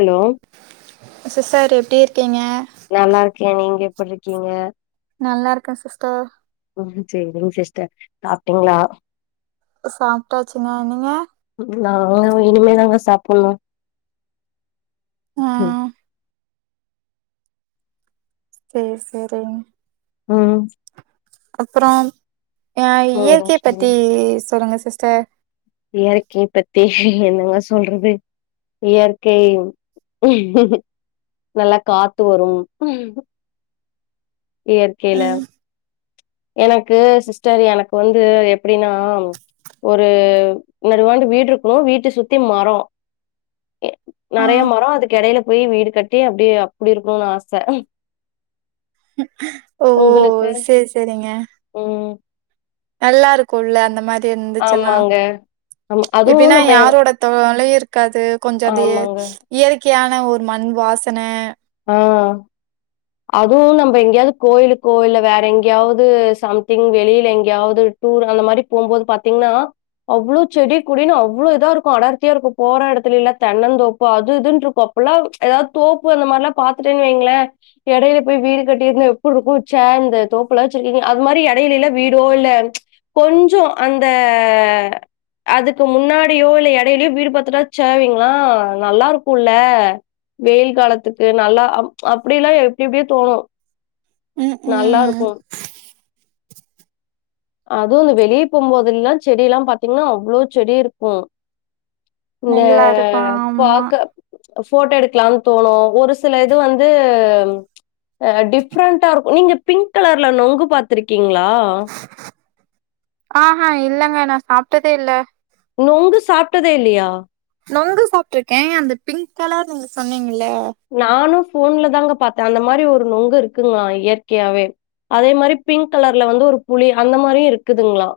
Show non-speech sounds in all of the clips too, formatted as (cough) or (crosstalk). Hello sister எப்டி இருக்கீங்க நல்லா இருக்கே நீங்க எப்டிருக்கீங்க நல்லா இருக்கன் சிஸ்டர் ம் சேரிங்க சிஸ்டர் சாப்ட்டீங்ளா சாப்ட்டாச்சிங்க நீங்க நாங்க இனிமேதாங்க சாப்பனு ஆ சேரி செரிங் ம் அப்புறம் அ நீங்கதா இயற்கைய சொல்லணு பத்தி சொல்லுங்க சிஸ்டர் இயற்கைய பத்தி என்னங்க சொல்றது இயற்கை நல்லா காத்து வரும் இயற்கையில ம் எனக்கு சிஸ்டர் எனக்கு வந்து எப்டின்னா ஒரு முன்னாடி வந்து வீடு இருக்கணு வீட்ட சுத்தி மரொ ஆ நெறையா மரோ அதுக்கு எடேல போயி வீடு கட்டி அப்டியே அப்டி இருக்கணுன்னு ஆச (inaudible) ஓ உங்களுக்கு சேரி சேரிங்க ம் நல்லா இருக்குல்ல அந்த மாரி இருந்துச்சின்னா ஆமாங்க ஆமா அதுவும் எப்டின்னா நம்ப யாரோட தொல்லையு இருக்காது கொஞ்ச அதயே ஆமாங்க. இயற்கையான ஒரு மண் வாசன ஆ அதுவு நம் எங்கயாவது கோயிலுக்கோ இல்ல வேற எங்கயாவது சம்திங் வெளில எங்கயாவது ஊரு அந்த மாரி போம்போது பாத்தீங்னா அவ்ளோ செடி கொடின்னு அவ்ளோ இதா இருக்கு அடர்த்தியா இருக்கு போற எடத்துல எல்லா தென்னந்தோப்பு அது இதுன்ருக்கு அப்பல்லா ஏதாவது தோப்பு அந்த மாரிலா பாத்துட்டே வைங்களே எடையில போய் வீடு கட்டிருந்தா எப்டி இருக்கு இந்த தோப்புலா வச்சிருக்கீங்க அது மாரி எடைலல்ல வீடோ இல்ல கொஞ்சோ அந்த அதுக்கு முன்னாடியோ இல்ல எடைலயோ வீடு பாத்துட்டா இங்களா நல்லா இருக்குல்ல வெயில் காலத்துக் கு நல்லா அப் அப்டில்லா எப்டி எப்டியோ தோணு ம் நல்லா ம் இருக்கு அதுவு இந்த வெளிய போம் போதெல்லா செடி எல்லா பாத்தீங்கன்னா அவ்ளோ செடி இருக்கு இந்த நல்லா இருக்கு ஆமா பாக்க ஃபோட்டோ எடுக்கலானு தோணு ஒரு சில இது வந்து ஆ டிஃப்ரெண்டா இருக்கு நீங்க பிங்க் கலர்ல நொங்கு பாத்துருக்கீங்களா ஆ ஹா இல்லங்க நா சாப்ட்டதே இல்ல நொங்கு சாப்ட்டதே இல்லயா நொங்கு சாப்ட்டுருக்கே அந்த பிங்க் கலர் நீங்க சொன்னீங்கல்ல நானு ஃபோன்ல தாங்க பாத்தே அந்த மாரி ஒரு நொங்கு இருக்குங்க இயற்கையாவே அதே மாதிரி பிங்க் கலர்ல வந்து ஒரு புளி அந்த மாரியு இருக்குதுங்களா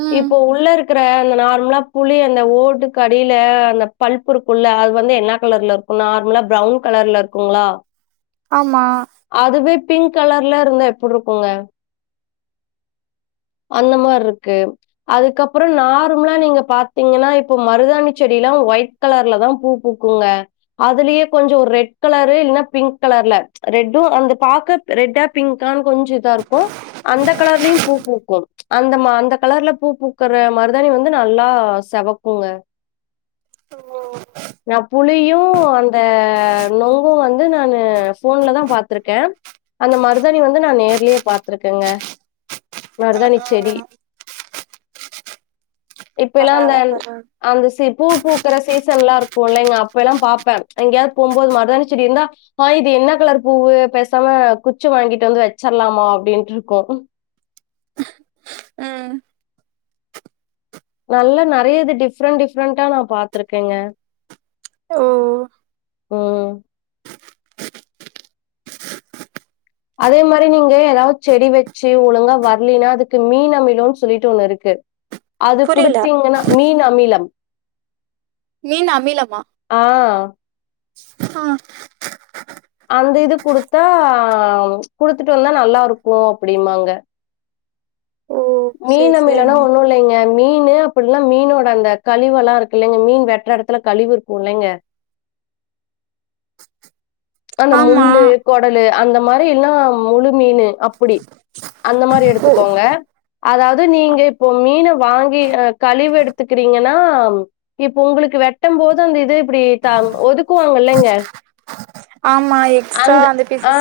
ம் இப்ப உள்ள இருக் குற அந்த நார்மலா புளி அந்த ஓட்டுக்கு அடில அந்த பல்ப்பு இருக்குல்ல அது வந்து என்ன கலர்ல இரு அது நார்மலா ப்ரவுன் கலர்ல இருக்குங்களா ஆமா அதுவே பிங்க் கலர்ல இருந்தா எப்டி இருக்குங்க அந்த மார்ருக்கு அதுக்கப்றோ நார்மல்லா நீங்க பாத்தீங்கன்னா இப்ப மருதாணி செடில்லா ஒய் ட் கலர்ல தா பூ பூக்குங்க அதுலயே கொஞ்சோ ஒரு ரெட் கலரு இல்லன்னா பிங்க் கலர்ல ரெட்டு அந்த பாக்க ரெட்டா பிங்கான்னு கொஞ்சோ இதா இருக்கு அந்த கலர்லயு பூ பூக்கு அந்த அந்த கலர்ல பூ பூக்குற மருதாணி வந்து நல்லா செவக்குங்க ஓ நா புளியு அந் த நொங்கு வந்து நானு ஃபோன்ல தா பாத்துருக்கே அந்த மருதாணி வந்து நா நேர்லயே பாத்துருக்கேங்க ம் மருதாணி செடி ம் இப்ப எல்லா அந்த பரவால்ல பரவால்ல அந்த சி பூ பூக்குற சீசன் எல்லா இருக்கு இல்லைங்க அப்பெல்லா பாப்பே எங்கயாவது போம் போது மருதாணிசெடி இருந்தா ஆ இது என்ன கலர் பூவு பேசாம குச்சி வாங்கிட்டு வந்து வச்சிருலாம அப்டின்ட்டு இருக்கு ம் நல்லா நெறைய இது டிஃப்ரெண்ட் டிஃப்ரெண்டா நா பாத்துருக்கேங்க ஓ ம் அதே மாரி நீங்களே ஏதாவது செடி வச்சி ஒழுங்கா வரலினா அதுக்கு மீன் அமிலன்னு சொல்லிட்டு ஒண்ணு இருக்கு அது புரில குடுத்தீங்கன்னா மீன் அமிலம் மீன் அமிலமா ஆ. ஆ அந்த இது குடுத்தா குடுத்துட்டு வந்தா நல்லாருக்கு அப்டிமாங்க ஓ சேரி மீன் அமிலன்னா சேரிங்க ஒன்னு இல்லைங்க மீனு அப்புடூல்னா மீனோட அந்த கழிவெல்லா இருக்கு இல்லைங்க மீன் வெட்ற எடத்துல கழிவு இருக்கு இல்லைங்க அந்த ஆமா முள்ளு கொடலு அந்த மாரி இல்னா முழு மீனு அப்புடி அந்த மாரி ஓ எடுத்துகோங்க அதாவுது நீங்க இப்போ மீன வாங்கி அ கழிவு எடுத்துகிறீங்கன்னாம் இப்ப உங்களுக்கு வெட்டம்போது அந்த இது இப்டி தம் ஒதுக்குவாங்கல்லங்க ஆமா எக் அந்த ஆ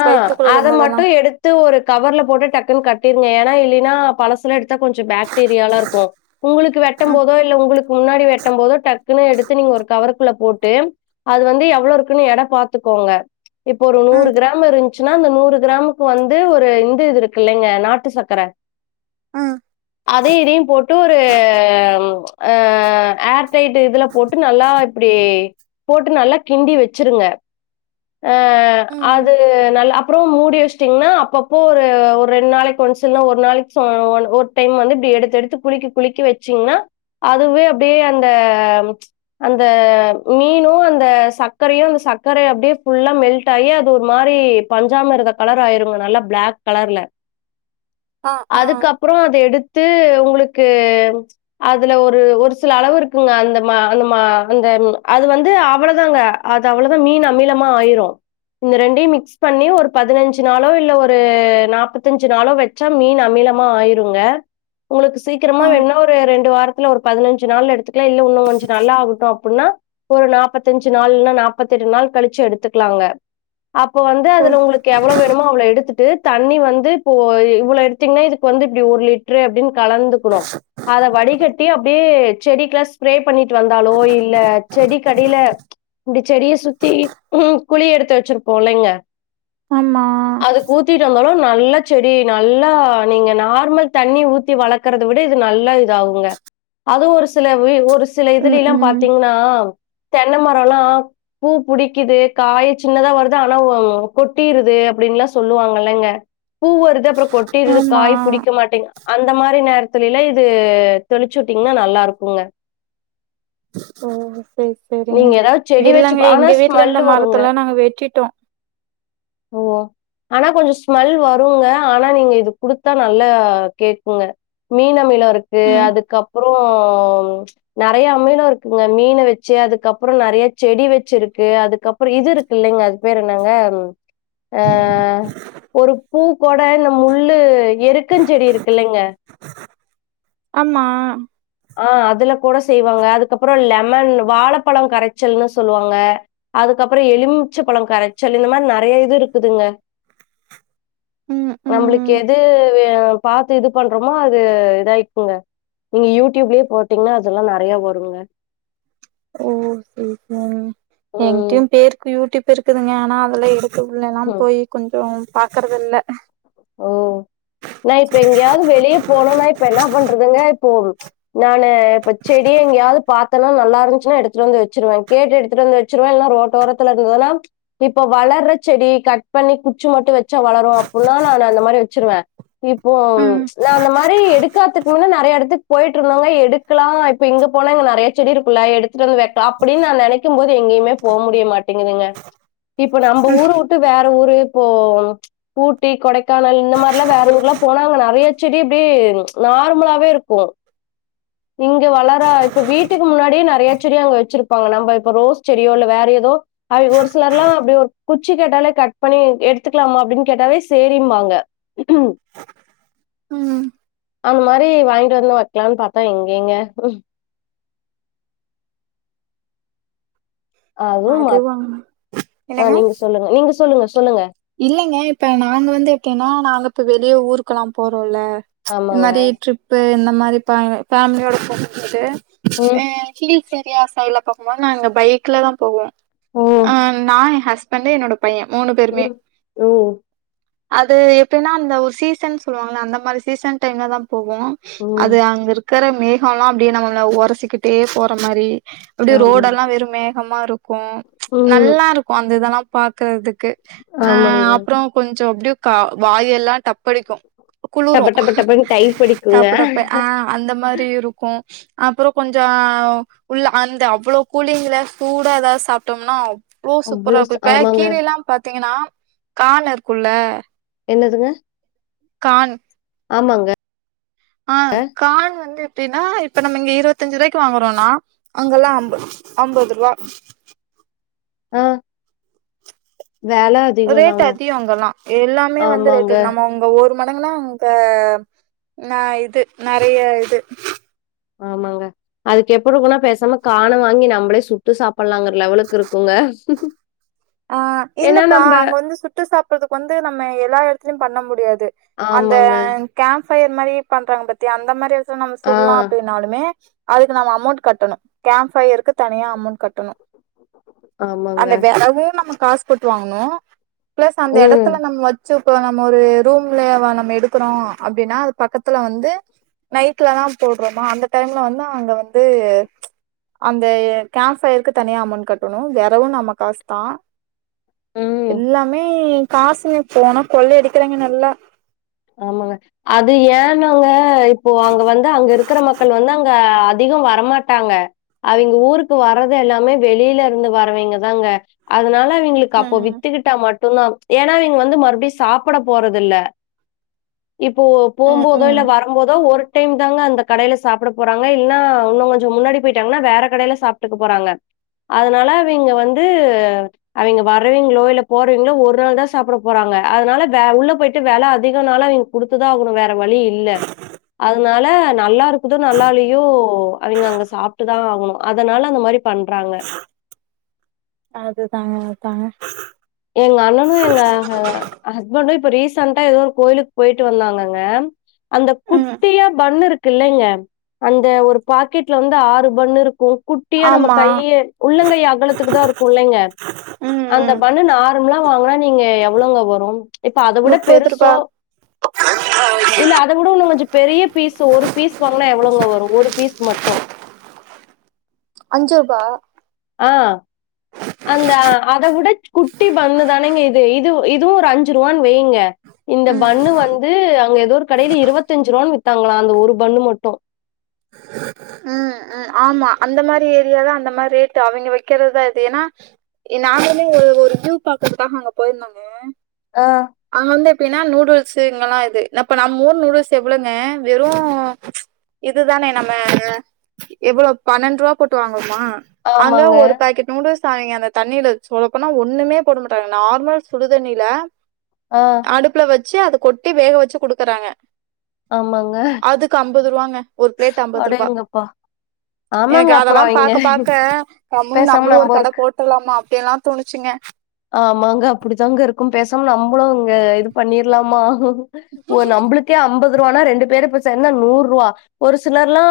அத மட்டு எடுத் த்து ஒரு கவர்லப் போட்டு டக்குன் கட்டிருங்க எனா இல்லீனா பழசல எடுத்தா கொஞ்சோ பேக்டீரியாலா இருக்கு உங்குளுக்கு ம் வெட்டம்போதோ இல்ல உங்குளுக்கு முன்னாடி வெட்டம்போதோட் டக்குனு எடுத்து நீங்க ஒருக் கவருக்குள்ள போட்டு அது வந்து எவ்ளோருக்குனு எடப் பாத்துகோங்க இப்போ ஒரு நூறு ம் கிராம் இருந் சுனா அந்த நூறு கிராமுக்கு வந்து ஒரு இந்த இது இருக்குல்லைங்க நாட்டு சக்கர ஆ அதையு இதையும் போட்டு ஒரு ம் அ ஏர்டைட் இதுலப் போட்டு நல்லா இப்டி போட்டு நல்லா கிண்டி வெச்சிருங்க ஆ அ ம் அது நல்ல அப்புறோ மூடி வெச்ட்டீங்னா அப்பப்போ ஒரு ஒரு ரெண் நாளைக்கு ஒன்ஸ் இல்னா ஒரு நாளைக் சோ ஒன் ஒரு டைம் வந்து இப்டி எடுத்து எடுத்து குலுக்க குலுக்கி வெச்சீங்னா அதுவே அப்டியே அந்த அந்த மீனு அந்த சர்க்கரையு அந்த சர்க்கரே அப்டியேப் ஃபுல்லா மெல்ட்டாகி அது ஒரு மாரி பஞ்சாமிருதக் கலராயிருங்க நல்லாப் பிளாக் கலர்ல ஆ ஆ அதுக்கப்றோ அத எடுத்து உங்ளுக்கு அதுல ஒரு ஒரு சில அளவு இருக்குங்க அந்த மா அந்த மா அந்தம் அது வந்து அவளதாங்க அது அவ்ளதா மீன் அமிலமா ஆயிரு இந்த ரெண்டையு மிக்ஸ் பண்ணி ஒருப் பதுனஞ்சு நாளோ இல்ல ஒரு நாப்பத்தஞ்சு நாளோ வெச் ச மீன் அமிலமா ஆயிருங்க உங்களுக்கு சீக்கிரமா ஆ வேண்ணா ஒரு ரெண்டு வாரத் துல ஒருப் பதுனஞ்சு நாள்ல எடுத்துக்லா இல்ல இன்னு கொஞ்சோ நல்லாகட்டு அப்புட்ன்னா ஒரு நாப்பத்தஞ்சு நாள் இல்னா நாப்பத்தெட்டு நாள் கழிச்சு எடுத்துக்லாங்க அப்போ வந்து ஓ அதுல உங்ளுக் கெவ்ளோ வேணுமோ அவ்ளோ எடுத்துட்டு தண்ணி வந்து இப்போ இவ்ளோ எடுத்தீங்னா இதுக்கு வந்து இப்டி ஒரு லிட் ட்ரு அப்டின் கலந்துகுனு அத வடிகட்டி அப்டியே செடிக்லா ஸ்ப்ரே பண்ணிட்டு வந்தாலோ இல்ல செடிக் கடியில இப்டி செடிய சுத்தி குழிய எடுத்து வெச்சிருப்போ இல்லைங்க ஆமா ஊத்திட் வந்தாலு நல்லா செடி நல்லா நீங்க நார்மல் தண்ணி ஊத்தி வளக்கறத் த விட இது நல்லா இது ஆகுங்க அது ஒரு சில வீ ஒருச் சில ம் இதுலிலாம் ம் பாத்தீங்னா தென்ன மரோலா பூப் புடிக்கிது காயே சின்னதா வருது ஆனாவோம் கொட்டிருது அப்டின்லா சொல்லுவாங்கல்லங்க பூ வருது அப்றோ கொட்டிருது ஆமா காய் புடிக்க மாட்டேங்க அந்த மாரி நேரத்துலில இது தெளிச்சு விட்டீங்கன்னா நல்லா இருக்குங்க ஓ செரி செரிங்க நீங்க ஏதாவது செடி வச்சு இல்லைங்க பா- ஆனா எங்க வீட்ல ஸ்மெல் இருந்த வருங்க மரத்தல்லா நாங்க வெட்டிட்டோ ஓ ஆனா கொஞ்ச ஸ்மெல் வருங்க ஆனா நீங்க இது குடுத்தா நல்லா கேக்குங்க மீன் அமில இருக்கு ம் அதுக்கப்புறோ நறைய அமிலோ இருக்குங்க மீன வெச்சு அதுக்கப்புற நறைய செடி வெச் ச்சுருக்கு அதுக்கப்புற இது இருக்கு இல்லைங்க அது பேரு என்னங்க ஆ ஒரு பூ கூட இந்த முள்ளு எருக்கஞ்செடி இருக்குல்லைங்க ஆமா ஆ அதுல கூட செய்வாங்க அதுக்கப்புற லெமன் வாழைப்பழம் கரைச்சல்னு சொல்லுவாங்க அதுக்கப்புற எலுமிச்சை பழம் கரைச்சல் இந்த மாரி நறைய இது இருக்குதுங்க ம் ம் நம்மளுக்கு எது பாத்து இது பண்றோமோ அது இதாயிக்குங்க நீங்க யூ யூடியூப்லே போட்டீங்கனா அதெல்லா நறைய வருங்க ஓ செர் செர் ம். எங்கிட்டயு பேருக்கு யூடியூப் இருக்குதுங்க ஆனா அதெல்லா எடு த்து உள்ள எல்லாம் ம். போய் கொஞ்சோ பாக்கறதில்ல ஓ நா இப்ப எங்கேயாவது வெளிய போனுனா இப்ப என்ன பண்றதுங்க இப்போ நானு இப்ப செடி எங்கேயாது பாத்தனா நல்லா இருந்துச்சுனா எடுத்துட்டு வந்து வச்சிருவ கேட்டு எடுத்துட்டு வந்து வச்சிருவ இல்லனா ரோட்டோரத்துல இருந்ததுனா இப்ப வளர்ற செடி கட் பண்ணி குச்சி மட்டு வச்சா வளரு அப்பினா நானு அந்த மாரி வச்சிருவே இப்போ ம் நா அந்த மாரி எடுக்காதுக்கு முன்ன நறையா இடத்துக்கு போயிட்டு இருந்தனால எடு க்கலா இப்ப இங்க போனா இங்க நறைய செடி இருக்குல எடுத்துட்டு வந்து வைக்கலா அப்டின்னு நா நனைக்கும் போது எங்கேயுமே போ முடிய மாட் டிங்குதுங்க இப்போ நம்ம ஊர விட்டு வேற ஊரு இப்போ ஊட்டி கொடைக்கானல் இந்த மாரிலா வேற ஊர்லா போனா அங்க நறைய செடி இப்டியே நார்மலாவே இருக்கு இங்க வளரா இப்ப வீட்டுக்கு முன்னாடியே நறையா செடி அவுங்க வெச்சிருப்பாங்க நம்ம இப்ப ரோஸ் செடியோ இல்ல வேற எதோ அ ஒரு சிலர்லா அப்டி ஒரு குச்சி கேட்டாலே கட் பண்ணி எடுத்துக்கலாமா அப்டின்னு கேட்டாவே சேரின்பாங்க ம் அந்த மாரி வாங்கிட்டு வந்து வைக்கலானு பாத்தா எங்கேங்க அதுவு அது மத் வாங்க அ நீங்க சொல்லுங்க நீங்க சொல்லுங்க சொல்லுங்க இல்லைங்க இப்ப நாங்க வந்து எப்டினா நாங்க இப்ப வெளிய ஊருக்கெல்லா போறோல இத ஆமாங்க. மாரி ட்ரிப்பு இந்த மாரி ப ஃபேமிலியோட போகும் போது ம் ஹில்ஸ் ஏரியா சைட்ல போகும்போது நாங்க பைக்ல தா போவோ ஓ! அ நா என் ஹஸ் பண்டு என்னோட பையே மூணு பேருமே ம். ஓ! அது எப்டினா அந்த ஒரு சீசன் சொல்லுவாங்கள அந்த மாரி சீசன் டைம்ல தா போவோ ம். அது அங்க இருக்குற மேகோலா அப்டியே நம்மல உரசிக்கிட்டே போற மாரி அப்டி ஆமா. ரோடெல்லா வெறு மேகமா இருக்கும் ம். நல்லா இருக்கு அந்த இதெல்லா பாக்குறதுக்கு ஆ ஆமாங்க. அப்றோ கொஞ்சோ அப்டியே கா வாயெல்லா டப்படிக்கு குளுரு டப டப டபன்னு டைப் அடிக்குங்க டப்டப்ப ஆ அந்த மாரி இருக்கு அப்பறோ கொஞ்சோ உள்ள அந்த அவ்ளோ கூலிங்ல சூடா எதாவது சாப்ட்டோம்னா அவ்ளோ சூப்பரா இருக்கு ச- இப்ப ஆமாங்க கீரைலா பாத்தீங்கனா கான் இருக்குல என்னதுங்க கான் ஆமாங்க ஆ காண் வந்து எப்டினா இப்ப நம்ம இங்க இருவத்தஞ்சுரூவாய்க்கு வாங்குறோனா அங்கலா அம்ப் அம்பது ரூவா ஆ வேல ரேட் அதிகோ அங்கெல்லாம் எல்லாமே வந்து ஆமாங்க ரேட்டு நம்மங் இங்க ஒரு மடங்குனா அங்க ந இது நறைய இது ஆமாங்க அதுக்கு எப்டி இருக்குனா பேசாம காண வாங்கி நம்பளே சுட்டு சாப்பிடலாம்ங்குற லெவலுக்கு இருக்குங்க ஆ ஏன்னா இல்லப்பா நம்ம அங்க வந்து சுட்டு சாப்புடுறதுக்கு வந்து நம்ம எல்லா இடத்துலயும் பண்ண முடியாது அந்த ஆமாங்க கேம்ப் ஃபயர் மாரியே பண்றாங்க பாத்தியா அந்த மாரி ஏது நம்ம ஆ சுடலா அப்டின் னாலுமே அதுக்கு நம்ம அமௌண்ட் கட்டணும் கேம்ப் ஃவயர்க்கு தனியா அமௌண்ட் கட்டணும் ஆமாங்க அந்த விறகும் நம்ம காசு போட்டு வாங்கணும் பிளஸ் அந்த ம் இடத்துல நம்ம வச் சு இப்ப நம்ம ஒரு ரூம்ல நம்ம எடுக்குறோம் அப்டினா அது பக்கத்துல வந்து நைட்ல தா போடுறோமா அந்த டைம்ல வந்து அங்க வந்து அந்த கேம்ப் ஃபயருக்கு தனியா அமௌண்ட் கட்டணும் வெரவும் நம்ம காசு தா ம் எல்லாமே காசுங்க போனா கொள்ள அடிக்கிறாய்ங்க நல்லா ஆமாங்க அது ஏன்னாங்க இப்போ அங்க வந்து அங்க இருக்குற மக்கள் வந்து அங்க அதிகோ வரமாட்டாங்க அவங்க ஊருக்கு வர்றது எல்லாமே வெளில இருந்து வரவைங்கதாங்க அதனால எங்களுக்கு அப்போ ம் வித்துக்கிட்டா மட்டும் தான் ஏன்னா இங்க வந்து மறுபடியும் சாப்ட போறதில்ல இப்போ போம் ம் போதோ இல்ல ம் வர போதோ ஒருடைம் தாங்க அந்த கடைல சாப்ட போறாங்க இல்னா இன்னும் கொஞ்சம் முன்னாடி போயிட்டாங்கன்னா வேற கடையில சாப் துக்கு போறாங்க அதனால அவிங்க வந்து அவைங்க வர்றவங்களோ இல்ல போறவங்களோ ஒரு நாள் தான் சாப்ட போறாங்க அதனால உள்ள போயிட்டு வெல அ அதிக நாளா நீங்க குடுத்து ஆகணும் வேற வழி இல்ல அதனால நல்லா இருக்குதோ நல்லாலையோ அவிங்க அங்க சாப்டு தான் ஆகணும் அதனால அந்த மாரி பண்றாங்க அதுதாங்க அதாங்க எங்க அண்ணனும் எங்க ஹஸ்பண்டும் இப்ப ரீசண்டா ஏதோ ஒரு கோயிலுக்கு போயிட்டு வந்தாங்கங்க அந்த ம் குட்டியா பண் இருக் இல்லைங்க அந்த ஒரு பாக்கெட்ல வந்து ஆறு பண்ணு இருக்கு குட்டியா நம்ம ஆமா கையே உள்ளங்கைய அகலத்துக்கு தான் இருக்கும் இல்லைங்க ம் அந்த ம் பண் நார்மலா வாங்னா நீங்க எவ்ளோங்க வரும் இப்ப அதை விட முப்பது ரூபா பெருசோ இல்ல அத கூட இன்னு கொஞ்சம் பெரிய பீஸ் ஒரு பீஸ் வாங்னா எவ்ளோங்க வரும் ஒரு பீஸ் மட்டும் அஞ்சு ரூபா ஆ அந்த அத விட குட்டி பண்ணுதானேங்க இது இது இதுவும் ஒரு அஞ்சு ரூவான்னு வைங்க இந்த ம் பண்ணு வந்து அங்க ஏதோ ஒரு கடையில இருவத்தஞ்சு ரூபான்னு வித்தாங்களாம் அந்த ஒரு பண்ணு மட்டும் அ ஆமா அந்த மாரி ஏரியா தான் அந்த மாரி ரேட்டு அவிங்க வைக்கிறதுதான் இது ஏன்னா நாங்களுமே ஒரு ஒரு வியூ பாக்கறதுகாக அங்க போயிருந்தோங்க ஆ அங்க வந்து எப்டின்னா நூடுல்ஸு இங்கெல்லா இது இப்ப நம்ம ஊர் நூடுல்ஸ் எவ்ளோங்க வெறு இதுதானே நம்ம எவ்ளோ பன்னெண்ருவா போட்டு வாங்கோமா அங்க ஆமாங்க. ஒரு பாக்கெட் நூடுல்ஸ் அவைங்க அந்த தண்ணில சொல்லப்போனா ஒண்ணுமே போட மாட்டாங்க நார்மல் சுடுதண்ணில ஆ அடுப்புல வச்சு அத கொட்டி வேக வச்சு குடுக்குறாங்க ஆமாங்க அதுக்கு அம்பது ருவாங்க ஒரு பிளேட் அம்பது ருபா அடேங்கப்பா! ஆமாங்க. எனக்கு அதெல்லா அப்புறம் இங்க பாக்க பாக்க நம்மளு பேசாம நம்மளு ஒரு நம்ப கட போட்ற்றுலாமா அப்டி எல்லா தோணுச்சுங்க ஆமாங்க அப்டித்தாங்க இருக்கு பேசாம நம்புளு அங்க இது பண்ணிர்லாமா ஒ நம்புளுக்கே அம்பது ரூவானா ரெண்டு பேரு இப்ப சேந்தா நூறு ருவா ஒரு சிலர்லா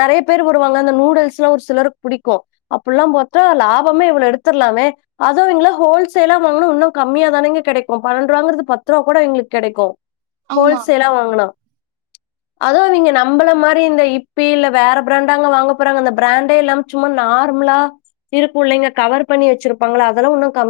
நெறைய பேர் வருவாங்க அந்த நூடுல்ஸிலா ஒரு சிலருக்கு பிடிக்கு அப்புலா பாத்தா லாபமே இவ்ளோ எடுத்துர்லாமே அதுவு இங்கல ஹோல்சேலா வாங்குன இன்னு கம்மியா தானேங்க கெடைக்கு பனெண்ருவாங்கிறது பத்து ரூவா கூட இவுங்களுக்கு கெடைக்கு ஆமா ஹோல்சேலா வாங்கணா அதுவு நீங்க ந நம்பள மாரி இந்த இப்பி இல்ல வேற பிராண்டாங்க வாங்க போறாங்க அந்த பிராண்டே இல்லாம சும்மா நார்மிலா இருக்குள்ளைங்க கவர் பண்ணி வச்சிருப்பாங்கள அதெல்லா உன்னு கம்மி